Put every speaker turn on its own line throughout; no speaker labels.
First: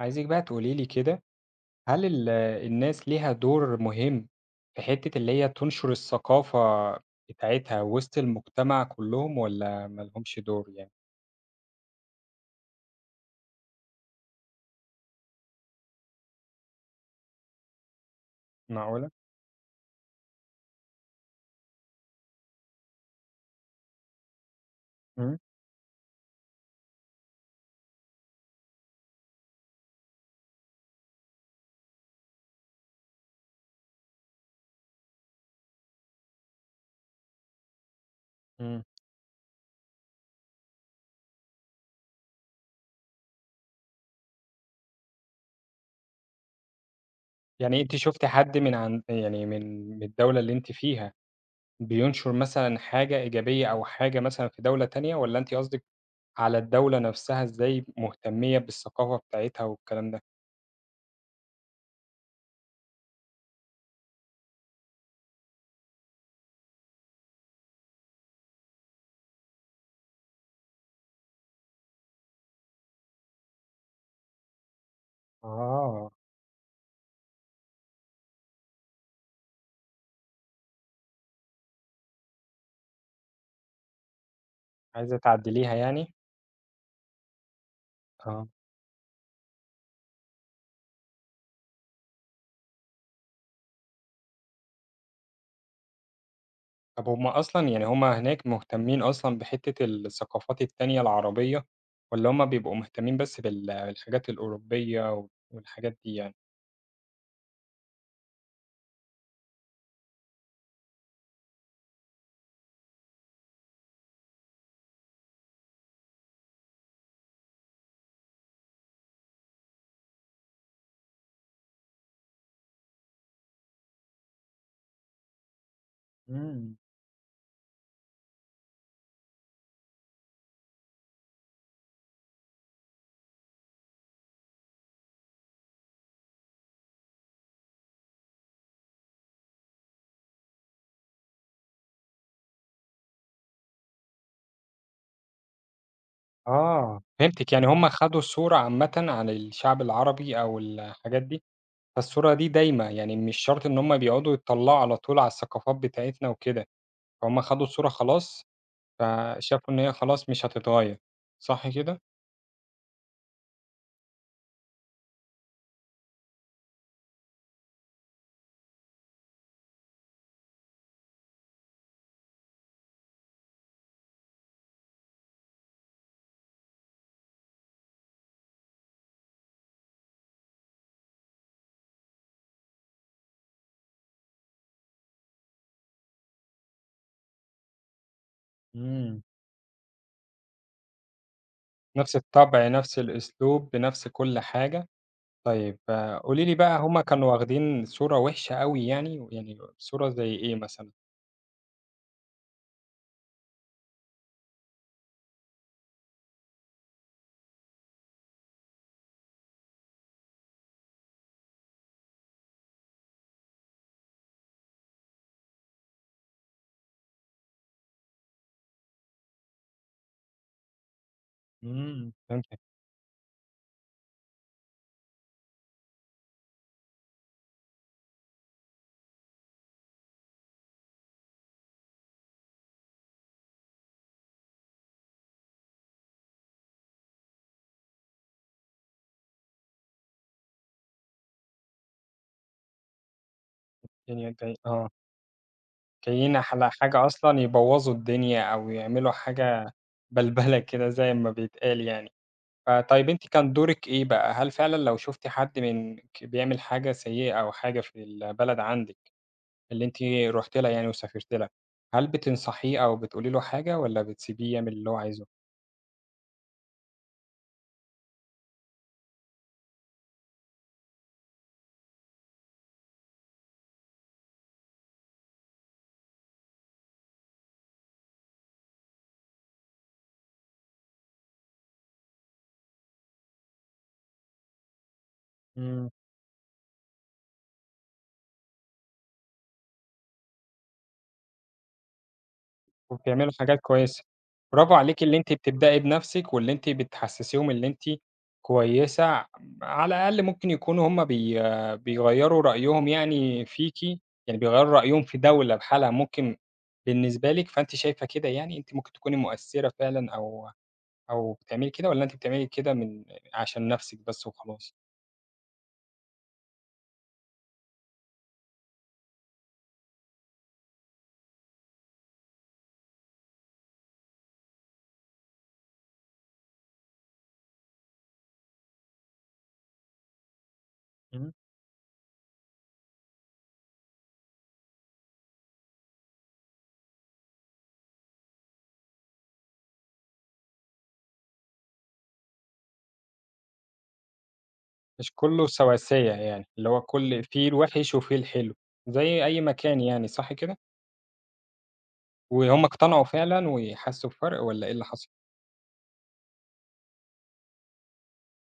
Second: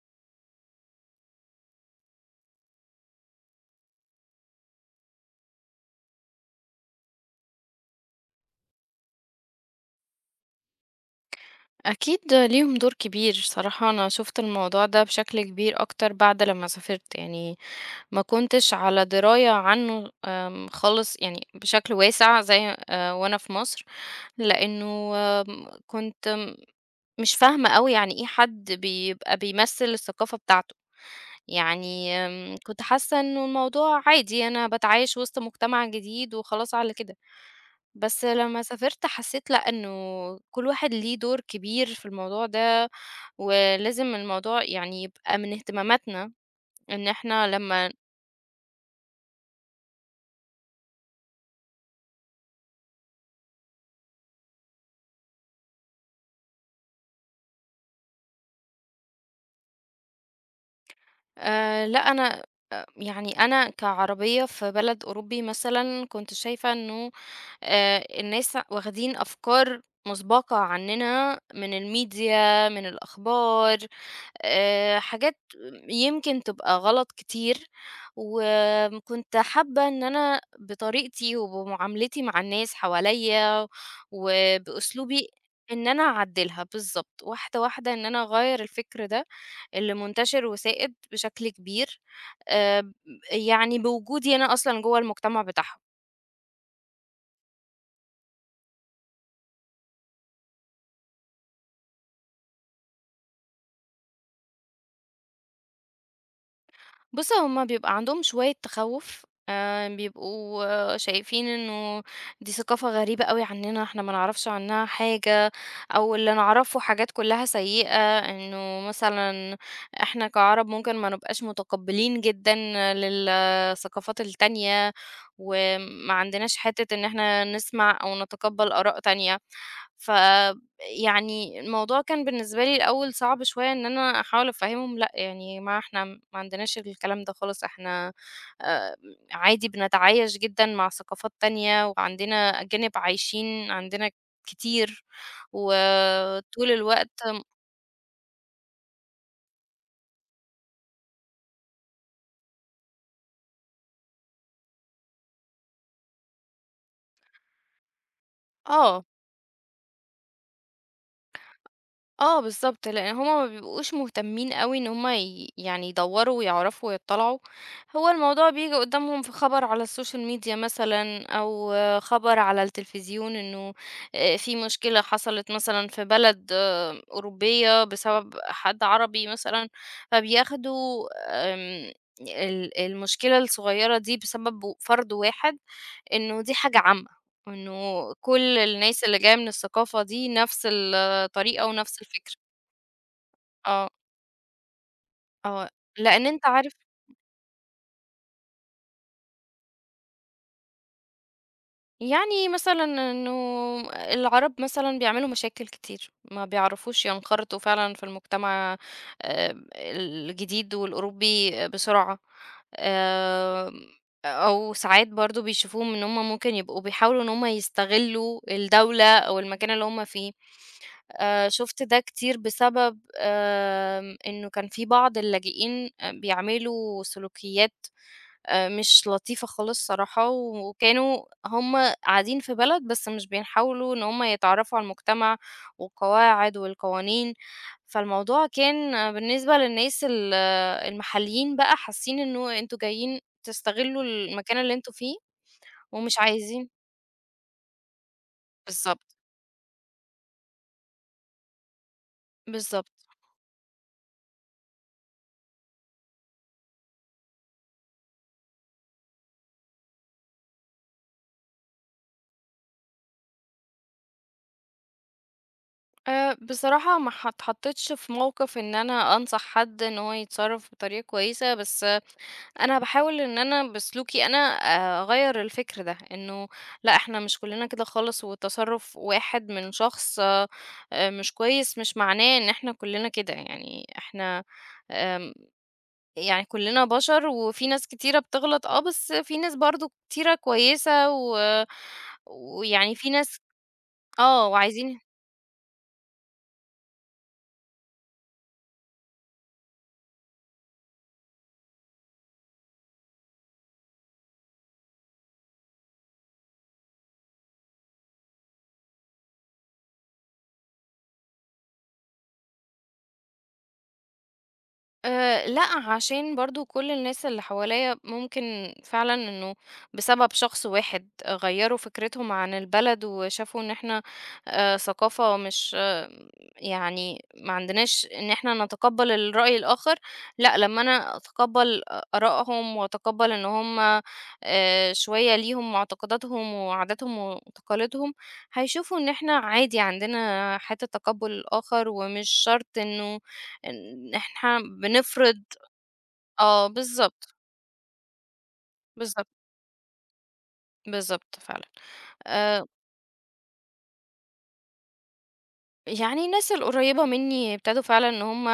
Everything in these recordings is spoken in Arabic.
عايزِك بقى تقولي لي كده، هل الناس ليها دور مهم في حتّة اللي هي تنشر الثقافة بتاعتها وسط المجتمع كلّهم والّا ما لهمش دور يعني؟
أكيد ليهم دور كبير. صراحة، أنا شفت الموضوع ده بشكل كبير أكتر بعد لما سافرت. يعني ما كنتش على
معقولة!
دراية عنه خالص، يعني بشكل واسع زي وأنا في مصر. لأنه
إمم.
كنت مش فاهمة أوي يعني إيه حد بيبقى بيمثل الثقافة بتاعته. يعني كنت حاسة إنه الموضوع عادي، أنا بتعايش وسط مجتمع جديد وخلاص على كده. بس لمّا
إمم.
سافرت حسّيت لأ، إنه كل واحد ليه دور كبير في الموضوع ده، ولازم الموضوع يعني يبقى من اهتماماتنا، إن إحنا
يعني
لمّا
أنتِ شُفتِ حد من عن يعني من من الدولة اللي أنتِ فيها بينشر مثلًا حاجة إيجابية أو حاجة مثلًا في دولة تانية والّا أنتِ قصدِك على الدولة نفسها إزاي مهتمية بالثقافة بتاعتها والكلام ده؟
لأ، أنا أ يعني أنا كعربية في بلد أوروبي مثلًا كنت شايفة إنه الناس واخدين أفكار مسبقة عننا من الميديا، من الأخبار. حاجات
آه.
يمكن تبقى غلط كتير، وكنت حابة إن أنا بطريقتي وبمعاملتي مع الناس حواليّا
عايزة
وبأسلوبي
تعدّليها
إن أنا
يعني؟
أعدّلها، بالضبط، واحدة، واحدة إن أنا
آه.
أغيّر الفكر ده اللي منتشر وسائد بشكل كبير، آآ يعني بوجودي أنا أصلًا جوّه المجتمع بتاعهم.
طب هم أصلًا يعني هم هناك مهتمين أصلًا بحتّة الثقافات التانية العربية، والّا هم بيبقوا مهتمين بس بال الحاجات الأوروبية والحاجات دي يعني؟
بُص، هُم بيبقى عندهم شوية تخوُّف، بيبقوا شايفين إنه دي ثقافة غريبة أوي عننا، إحنا ما نعرفش عنها حاجة، أو اللي نعرفه حاجات كلّها سيئة، إنه مثلًا إحنا كعرب ممكن ما نبقاش متقبّلين جدًا للثقافات التانية، وما عندناش
إمم.
حتّة إن إحنا نسمع أو نتقبّل آراء تانية، ف يعني الموضوع كان بالنسبة لي الأول صعب شوية إن أنا أحاول أفهّمهم لأ، يعني يا جماعة إحنا ما عندناش الكلام ده خالص، إحنا آآ عادي بنتعايش جدًا مع ثقافات تانية وعندنا أجانب عايشين عندنا كتير، وطول
آه،
الوقت.
فهمتِك، يعني هم خدوا صورة عامةً عن الشعب العربي أو الحاجات دي، فالصورة دي دايمة، يعني مش شرط إن هم بيقعدوا يتطلّعوا على طول على الثقافات بتاعتنا وكده، فهم خدوا الصورة خلاص،
آه.
فشافوا إن هي خلاص مش هتتغيّر، صح كده؟
آه بالضبط، لإن هُم ما بيبقوش مهتمين أوي إن هُم يعني يدوّروا ويعرفوا ويطّلعوا. هو الموضوع بييجي قدّامهم في خبر على السوشيال ميديا مثلًا أو خبر على التلفزيون إنه في مشكلة حصلت مثلًا في بلد أوروبية بسبب حد عربي مثلًا، فبياخدوا المشكلة الصغيّرة دي بسبب فرد واحد، إنه دي حاجة عامة، إنه كل الناس اللي
إمم.
جاية من الثقافة دي نفس الطريقة ونفس
نفس
الفكر.
الطبع، نفس الأسلوب،
آه.
بنفس كل حاجة.
آه،
طيب
لإن
قولي
أنت
لي
عارف،
بقى هُم كانوا واخدين صورة وِحشة أوي يعني، يعني صورة زي إيه مثلًا؟
يعني مثلًا إنه العرب مثلًا بيعملوا مشاكل كتير، ما بيعرفوش ينخرطوا فعلًا في المجتمع الجديد والأوروبي بسرعة، آمم، أو ساعات برضه بيشوفوهم إن هم ممكن يبقوا بيحاولوا إن هم يستغلوا الدولة أو المكان اللي هم فيه، شُفت ده
إمم.
كتير
فهمتِك،
بسبب إنه كان في بعض اللاجئين بيعملوا سلوكيات مش لطيفة خالص صراحة، وكانوا هُم قاعدين في بلد بس مش بيحاولوا إن هُم يتعرّفوا على المجتمع والقواعد والقوانين، فالموضوع كان بالنسبة للناس ال آه، المحليين بقى حاسين إنه أنتم جايين تستغلوا
يعني
المكان اللي أنتم فيه ومش
جايين
عايزين.
على حاجة أصلًا يبوّظوا الدنيا أو يعملوا
بالضبط،
حاجة بلبلة كده زي ما بيتقال يعني،
بالضبط.
فطيب أنتِ كان دورِك إيه بقى؟ هل فعلًا لو شُفتِ حد منِك بيعمل حاجة سيئة أو حاجة في البلد عندِك اللي أنتِ رُحتِ لها يعني وسافرتِ لها، هل بتنصحيه أو بتقولي له حاجة والّا بتسيبيه يعمل اللي هو عايزه؟
بصراحة ما اتحطيتش في موقف إن أنا أنصح حد إن هو يتصرّف بطريقة كويسة، بس أنا باحاول إن أنا بسلوكي أنا أغيّر الفكر ده، إنه لأ إحنا مش كلّنا كده خالص، وتصرُّف واحد من شخص مش كويس مش معناه إن إحنا كلّنا كده، يعني إحنا آمم
إمم.
يعني كلّنا بشر، وفي ناس كتيرة بتغلط بس في ناس برضه كتيرة كويسة ويعني في
وبتعملوا
ناس
حاجات كويسة، برافو
وعايزين.
عليكِ اللي أنتِ بتبدئي بنفسِك، واللي أنتِ بتحسسيهم اللي أنتِ كويسة، على الأقل ممكن يكونوا هُم بيغيّروا رأيهم يعني فيكِ، يعني بيغيّروا رأيهم في دولة بحالها ممكن بالنسبة لِك، فأنتِ شايفة كده يعني، أنتِ ممكن تكوني مؤثرة فعلًا أو بتعملي كده، والّا أنتِ بتعملي كده من عشان نفسِك بس وخلاص؟
لأ، عشان برضه كل الناس اللي حواليّا ممكن فعلًا إنه بسبب شخص واحد غيّروا فكرتهم عن البلد، وشافوا إن إحنا ثقافة مش يعني ما عندناش إن إحنا نتقبّل الرأي الآخر، لأ، لمّا أنا
إمم.
أتقبّل آرائهم وأتقبّل إن هم شوية ليهم معتقداتهم وعاداتهم وتقاليدهم، هيشوفوا إن إحنا عادي عندنا حتّة تقبُّل الآخر، ومش شرط إنه إن إحنا
مش
بنفرض.
كله سواسية يعني،
آه،
اللي هو كل
بالضبط،
في الوحش وفي الحلو، زي
بالضبط،
أي مكان يعني، صح كده؟
بالضبط فعلًا. آآ،
وهُم اقتنعوا فعلًا وحسّوا بفرق والّا إيه اللي حصل؟
يعني الناس القريبة منّي ابتدوا فعلًا إن هُم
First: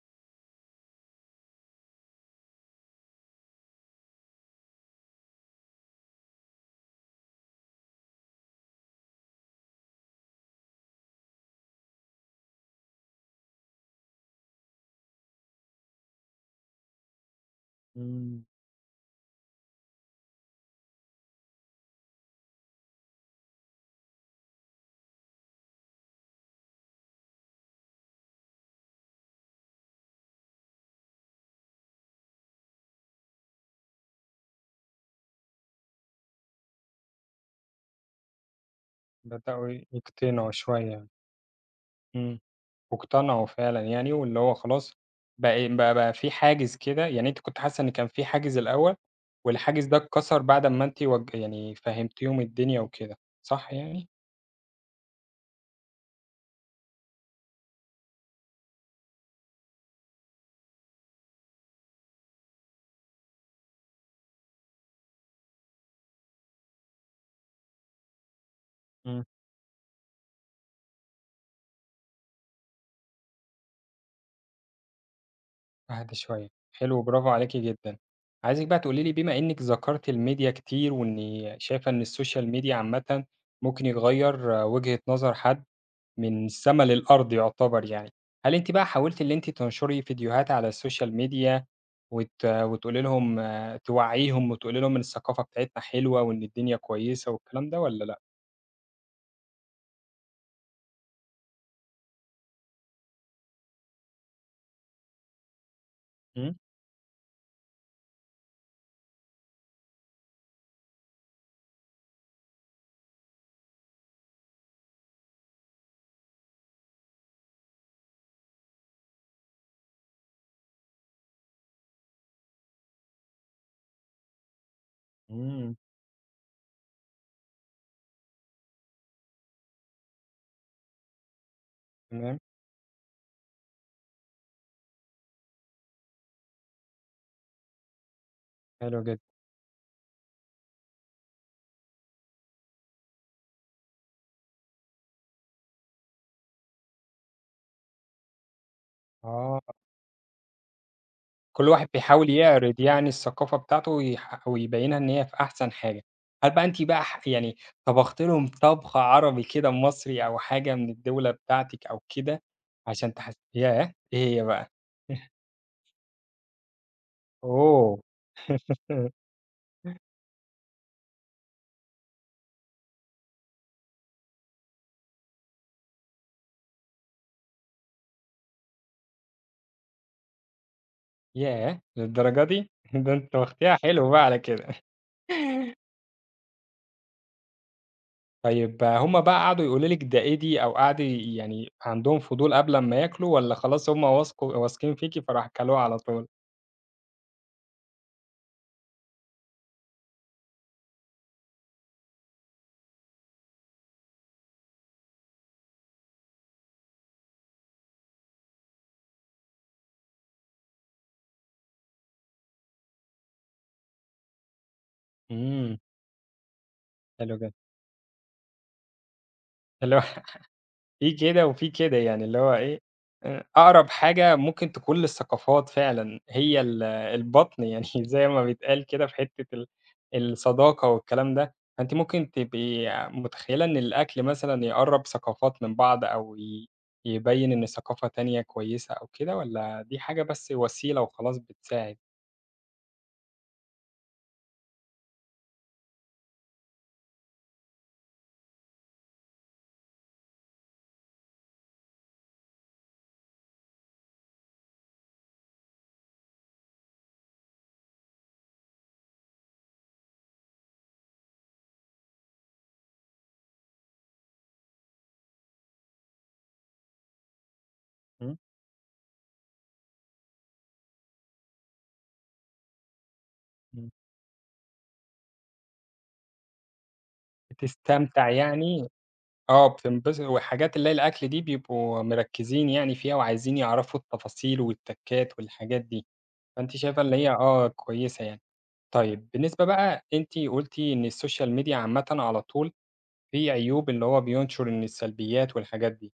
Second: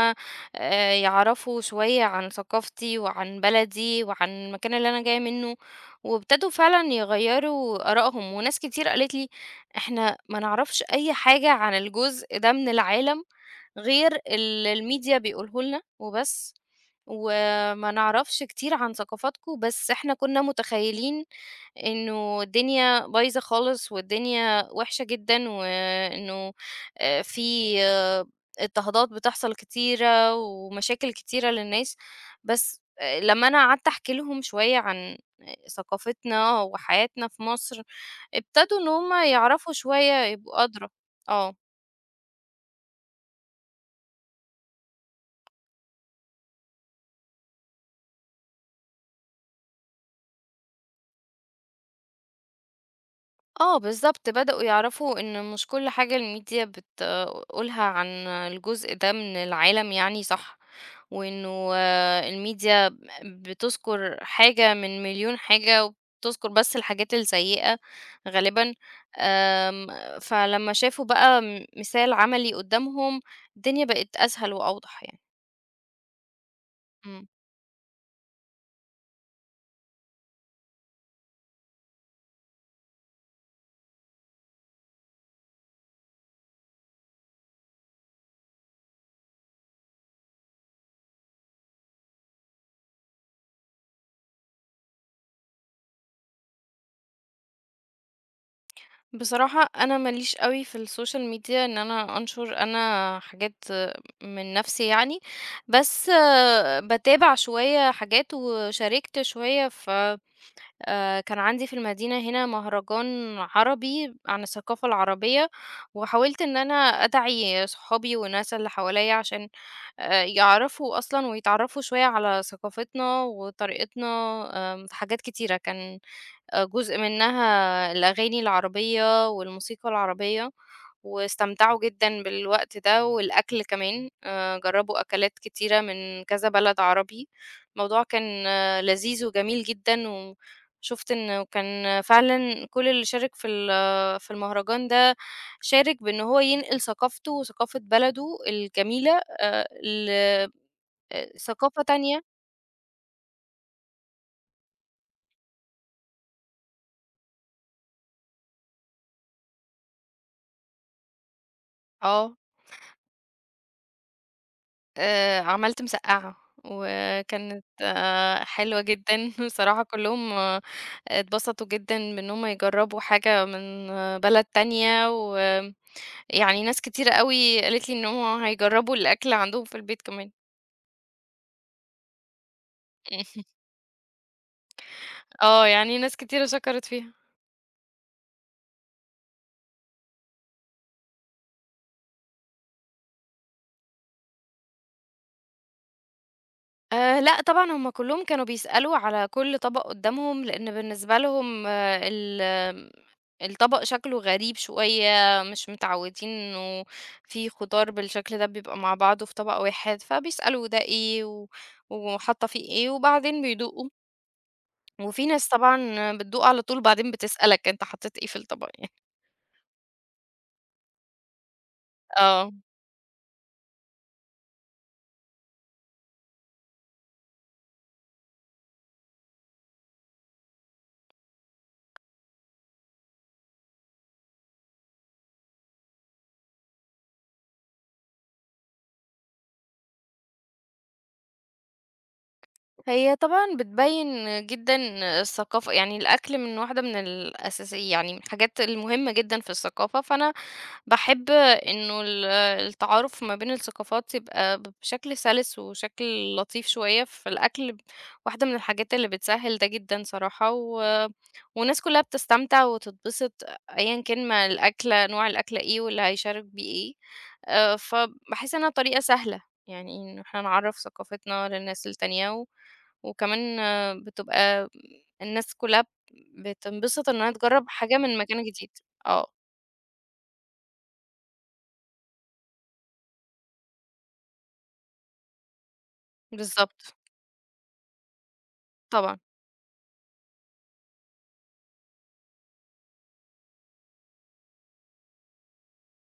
يعرفوا شوية عن ثقافتي وعن بلدي وعن المكان اللي أنا جاية منه، وابتدوا فعلًا يغيّروا آرائهم، وناس كتير قالت لي: "إحنا ما نعرفش أي حاجة عن الجزء ده من العالم غير اللي الميديا بيقوله لنا وبس، وما
إمم.
نعرفش كتير عن ثقافاتكم، بس إحنا كنا متخيلين إنه الدنيا بايظة خالص والدنيا وحشة جدًا، وإنه في اضطهادات بتحصل كتيرة ومشاكل كتيرة للناس"، بس لمّا أنا قعدت أحكي لهم شوية عن ثقافتنا وحياتنا في مصر، ابتدوا إن هُم
بدأوا
يعرفوا
ي
شوية
يقتنعوا
يبقوا أدرى.
شوية،
آه.
إمم. واقتنعوا فعلًا يعني واللي هو خلاص بقى إيه، بقى في حاجز كده، يعني أنتِ كنتِ حاسّة إن كان في حاجز الأول والحاجز ده اتكسر بعد أمّا أنتِ وج يعني فهمتيهم الدنيا وكده، صح
آه
يعني؟
بالضبط، بدأوا يعرفوا إن مش كل حاجة الميديا بتقولها عن الجزء ده من العالم يعني صح، وإنه الميديا بتذكر حاجة من مليون حاجة، وبتذكر بس الحاجات السيئة غالبًا،
إمم.
آمم، فلما شافوا بقى مثال عملي قدّامهم، الدنيا بقت أسهل وأوضح يعني.
أهدى شوية، حلو
إمم.
برافو عليكِ جدًا. عايزِك بقى تقولي لي بما إنِّك ذكرتِ الميديا كتير وإني شايفة إن السوشيال ميديا عامةً ممكن يغيّر وجهة نظر حد من السما للأرض يعتبر يعني، هل أنتِ بقى حاولتِ اللي أنتِ تنشري فيديوهات على السوشيال ميديا وتقولي لهم توعّيهم وتقولي لهم إن الثقافة بتاعتنا حلوة وإن الدنيا كويسة والكلام ده والّا لأ؟
بصراحة أنا ماليش قوي في السوشيال ميديا إن أنا أنشر أنا حاجات من نفسي يعني، بس
إمم.
بتابع شوية حاجات وشاركت شوية. ف آه، كان عندي في المدينة هنا مهرجان عربي عن الثقافة العربية، وحاولت إن أنا أدعي صحابي والناس اللي حواليا عشان يعرفوا أصلا ويتعرفوا شوية على ثقافتنا وطريقتنا. في حاجات كتيرة
إمم.
كان جزء منها الأغاني العربية والموسيقى العربية، واستمتعوا جدًا
تمام،
بالوقت ده والأكل كمان، جرّبوا أكلات كتيرة من كذا بلد عربي، الموضوع كان
حلو
لذيذ
جدًا.
وجميل جدًا، وشُفت إنه كان فعلًا كل اللي شارك في المهرجان ده، شارك بإن هو ينقل ثقافته وثقافة بلده الجميلة
آه،
ل آه،
كل
ثقافة
واحد
تانية.
بيحاول يعرض يعني الثقافة بتاعته ويبيّنها إن هي في أحسن حاجة. هل بقى أنتِ بقى ح يعني طبختِ لهم طبخ عربي كده مصري أو حاجة من الدولة بتاعتِك أو
آه.
كده عشان تحس ياه! إيه هي بقى؟
عملت مسقعة، وكانت
أوه!
حلوة جدًا بصراحة كلّهم اتبسطوا جدًا بإن هُم يجرّبوا حاجة من بلد تانية، ويعني ناس كتيرة أوي قالت لي إن هُم هيجرّبوا الأكل عندهم في البيت كمان.
ياه! للدرجة دي! ده أنتِ واخديها حلو بقى على كده.
يعني ناس كتيرة شكرت فيها.
طيب هُم بقى قعدوا يقولوا لِك ده إيه دي، أو قعدوا يعني عندهم فضول قبل أمّا ياكلوا والّا خلاص هُم واثقين فيكِ فراح كلوها على طول؟
لأ طبعًا هم كلّهم كانوا بيسألوا على كل طبق قدّامهم، لإن بالنسبة لهم ال آمم الطبق شكله غريب شوية، مش متعوّدين إنه في خضار بالشكل ده بيبقى مع بعضه في طبق واحد، فبيسألوا ده إيه وحاطة فيه إيه، وبعدين بيدوقوا، وفي ناس
إمم،
طبعًا بتدوق على طول، بعدين
حلو جدًا.
بتسألك أنت حطيت إيه في الطبق يعني.
حلو في كده وفي كده، يعني اللي
آه.
هو إيه، أقرب حاجة ممكن تكون للثقافات فعلًا هي ال البطن، يعني زي ما بيتقال كده في حتّة ال الصداقة والكلام ده، فأنتِ ممكن تبقي متخيّلة إن الأكل مثلًا يقرّب ثقافات من بعض أو يبيّن إن ثقافة تانية كويسة أو كده، والّا دي حاجة بس وسيلة وخلاص بتساعد؟
هي طبعًا بتبيّن جدًا الثقافة، يعني الأكل من واحدة من الأساسي، يعني من الحاجات المهمة جدًا في الثقافة، فأنا باحب إنه التعارُف ما بين الثقافات يبقى بشكل سَلِس وشكل لطيف شوية، فالأكل واحدة من الحاجات اللي بتسهّل ده جدًا صراحة، والناس كلّها بتستمتع وتتبسط أيًا كان ما الأكلة نوع الأكلة إيه واللي هيشارك بيه إيه،
إمم،
فباحس إنها طريقة سهلة يعني إن إحنا نعرّف ثقافتنا للناس التانية وكمان
إمم،
بتبقى الناس كلها بتنبسط إنها تجرّب حاجة من
بتستمتع
مكان جديد.
يعني
آه،
بتنبسط وحاجات اللي هي الأكل دي بيبقوا مركّزين يعني فيها وعايزين يعرفوا التفاصيل والتكّات والحاجات دي، فأنتِ
بالضبط،
شايفة اللي هي كويسة يعني.
طبعًا.
طيب بالنسبة بقى أنتِ قُلتِ إن السوشيال ميديا عامةً على طول فيه عيوب اللي هو بينشر إن السلبيات والحاجات دي،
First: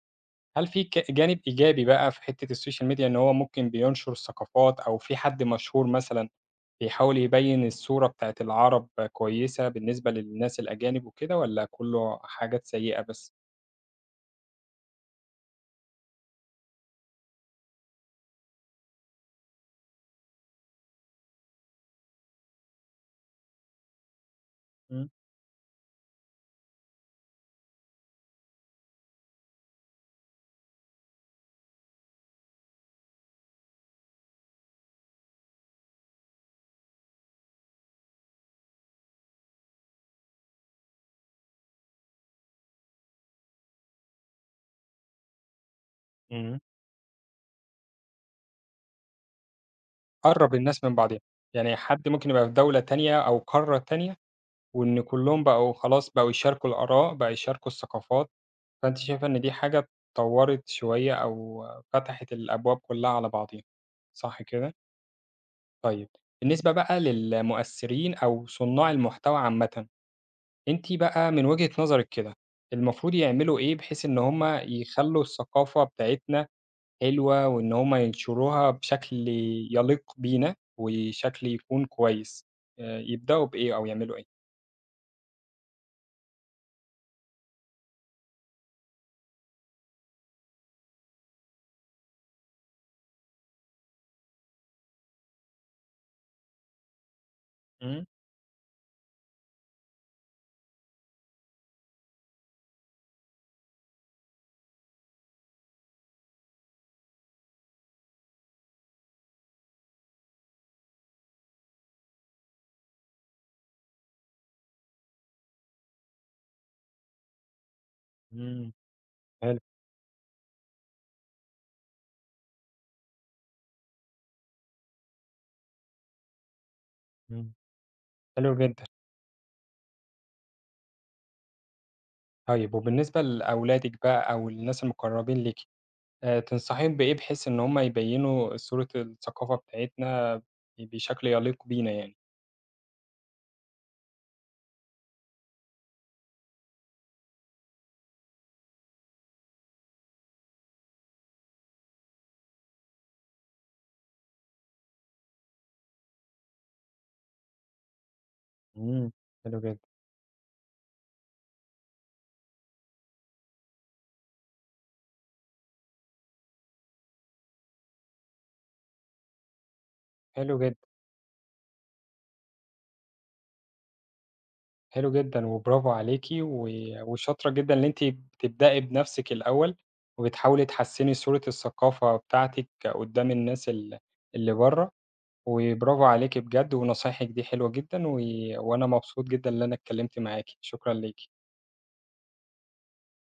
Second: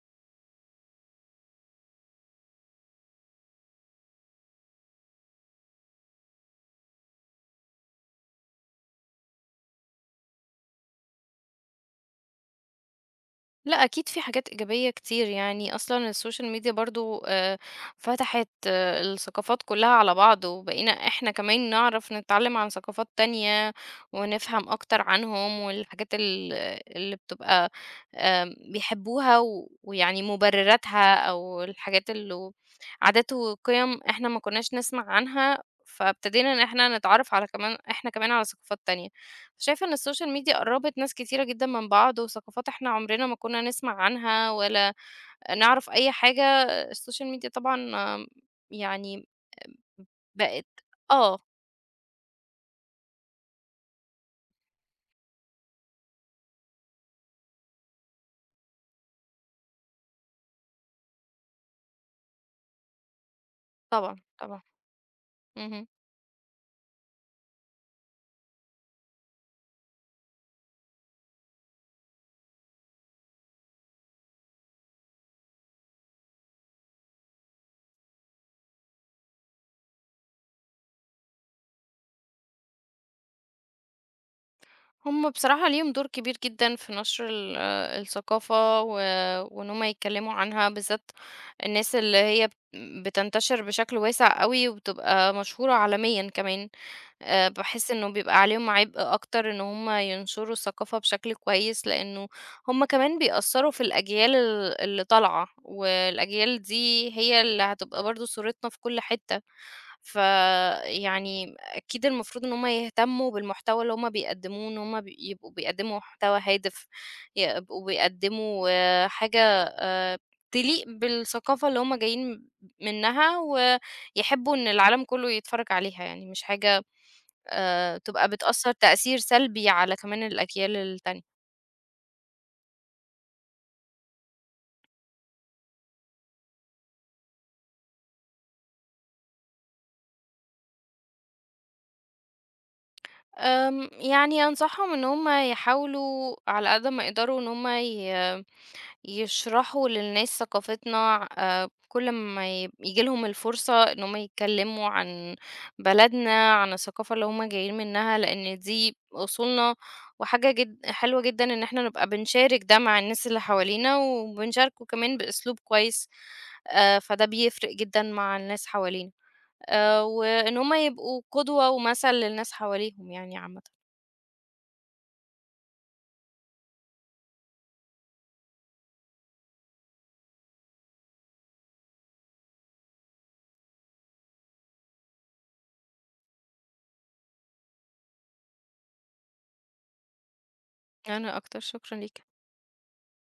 هل في جانب إيجابي بقى في حتّة السوشيال ميديا إن هو ممكن بينشر ثقافات أو في حد مشهور مثلًا بيحاول يبيّن الصورة بتاعة العرب كويسة بالنسبة للناس الأجانب وكده والّا كُلّه حاجات سيئة بس؟
لأ أكيد في حاجات إيجابية كتير، يعني أصلًا السوشيال ميديا برضه فتحت الثقافات كلّها على بعض، وبقينا إحنا كمان نعرف نتعلّم عن ثقافات تانية، ونفهم أكتر عنهم، والحاجات اللي بتبقى بيحبوها ويعني مبرراتها، أو الحاجات اللي عادات وقِيَم إحنا ما كناش نسمع عنها، فابتدينا إن إحنا نتعرف على كمان إحنا كمان على ثقافات تانية. شايفة إن السوشيال ميديا قرّبت ناس كتيرة جدًا من بعض، وثقافات إحنا عمرنا ما كنا نسمع عنها ولا نعرف أي حاجة،
إمم.
السوشيال ميديا طبعًا آم، يعني
قرّب
بقت
الناس من بعضها،
آه،
يعني حد ممكن يبقى في دولة تانية أو قارة تانية، وإن كلّهم بقوا خلاص بقوا يشاركوا الآراء، بقى يشاركوا الثقافات، فأنتِ شايفة إن دي حاجة اتطوّرت شوية أو فتحت الأبواب كلّها على بعضيها،
طبعًا،
صح
طبعًا،
كده؟
اهم.
طيب، بالنسبة بقى للمؤثرين أو صناع المحتوى عامةً، أنتِ بقى من وجهة نظرِك كده، المفروض يعملوا إيه بحيث إن هُم يخلّوا الثقافة بتاعتنا حلوة وإن هم ينشروها بشكل يليق بينا وشكل يكون كويس، يبدأوا بإيه أو يعملوا إيه؟
هم بصراحة ليهم دور كبير جدًا في نشر ال آه، الثقافة وإن هم يتكلموا عنها، بالذات الناس اللي هي بتنتشر بشكل واسع أوي، وبتبقى مشهورة عالميًا كمان. باحس
إمم،
إنه بيبقى عليهم عبء أكتر إن هُم ينشروا الثقافة بشكل كويس، لإنه هُم كمان بيأثّروا في الأجيال اللي طالعة، والأجيال دي هي اللي هتبقى برضه صورتنا في كل حتة، فيعني أكيد المفروض إن هُم يهتموا بالمحتوى اللي هُم بيقدموه، إن هُم يبقوا بيقدموا محتوى هادف، يبقوا بيقدموا
إمم،
حاجة
حلو،
آآ تليق بالثقافة اللي هُم جايين منها، ويحبوا إن العالم كله يتفرج عليها، يعني مش حاجة
إمم.
تبقى
حلو
بتأثّر
جدًا.
تأثير سلبي على كمان الأجيال التانية.
طيب وبالنسبة لأولادِك بقى أو الناس المقرّبين ليكِ، تنصحيهم بإيه بحيث إن هم يبيّنوا صورة الثقافة بتاعتنا بشكل يليق بينا يعني؟
يعني أنصحهم إن هُم يحاولوا على قد ما يقدروا إن هُم يشرحوا للناس ثقافتنا كل ما ييجي لهم الفرصة إن هُم يتكلموا عن بلدنا، عن الثقافة اللي هُم جايين منها، لإن دي
إمم، حلو
أصولنا
جدًا.
وحاجة جد حلوة جدًا إن إحنا نبقى بنشارك ده مع الناس اللي حوالينا، وبنشاركه كمان بأسلوب كويس، فده بيفرق جدًا مع الناس حوالينا.
حلو
وإن هم
جدًا.
يبقوا قدوة ومثل للناس حواليهم يعني عامةً.
حلو جدًا، وبرافو عليكِ، وشاطرة جدًا إن أنتِ بتبدئي بنفسِك الأول، وبتحاولي تحسّني صورة الثقافة بتاعتِك قدّام الناس اللي برّه، وبرافو عليكِ بجد، ونصايحِك دي حلوة جدًا، وأنا مبسوط جدًا إن أنا اتكلمت معاكِ، شكرًا ليكِ.
أنا أكتر، شكرًا ليك.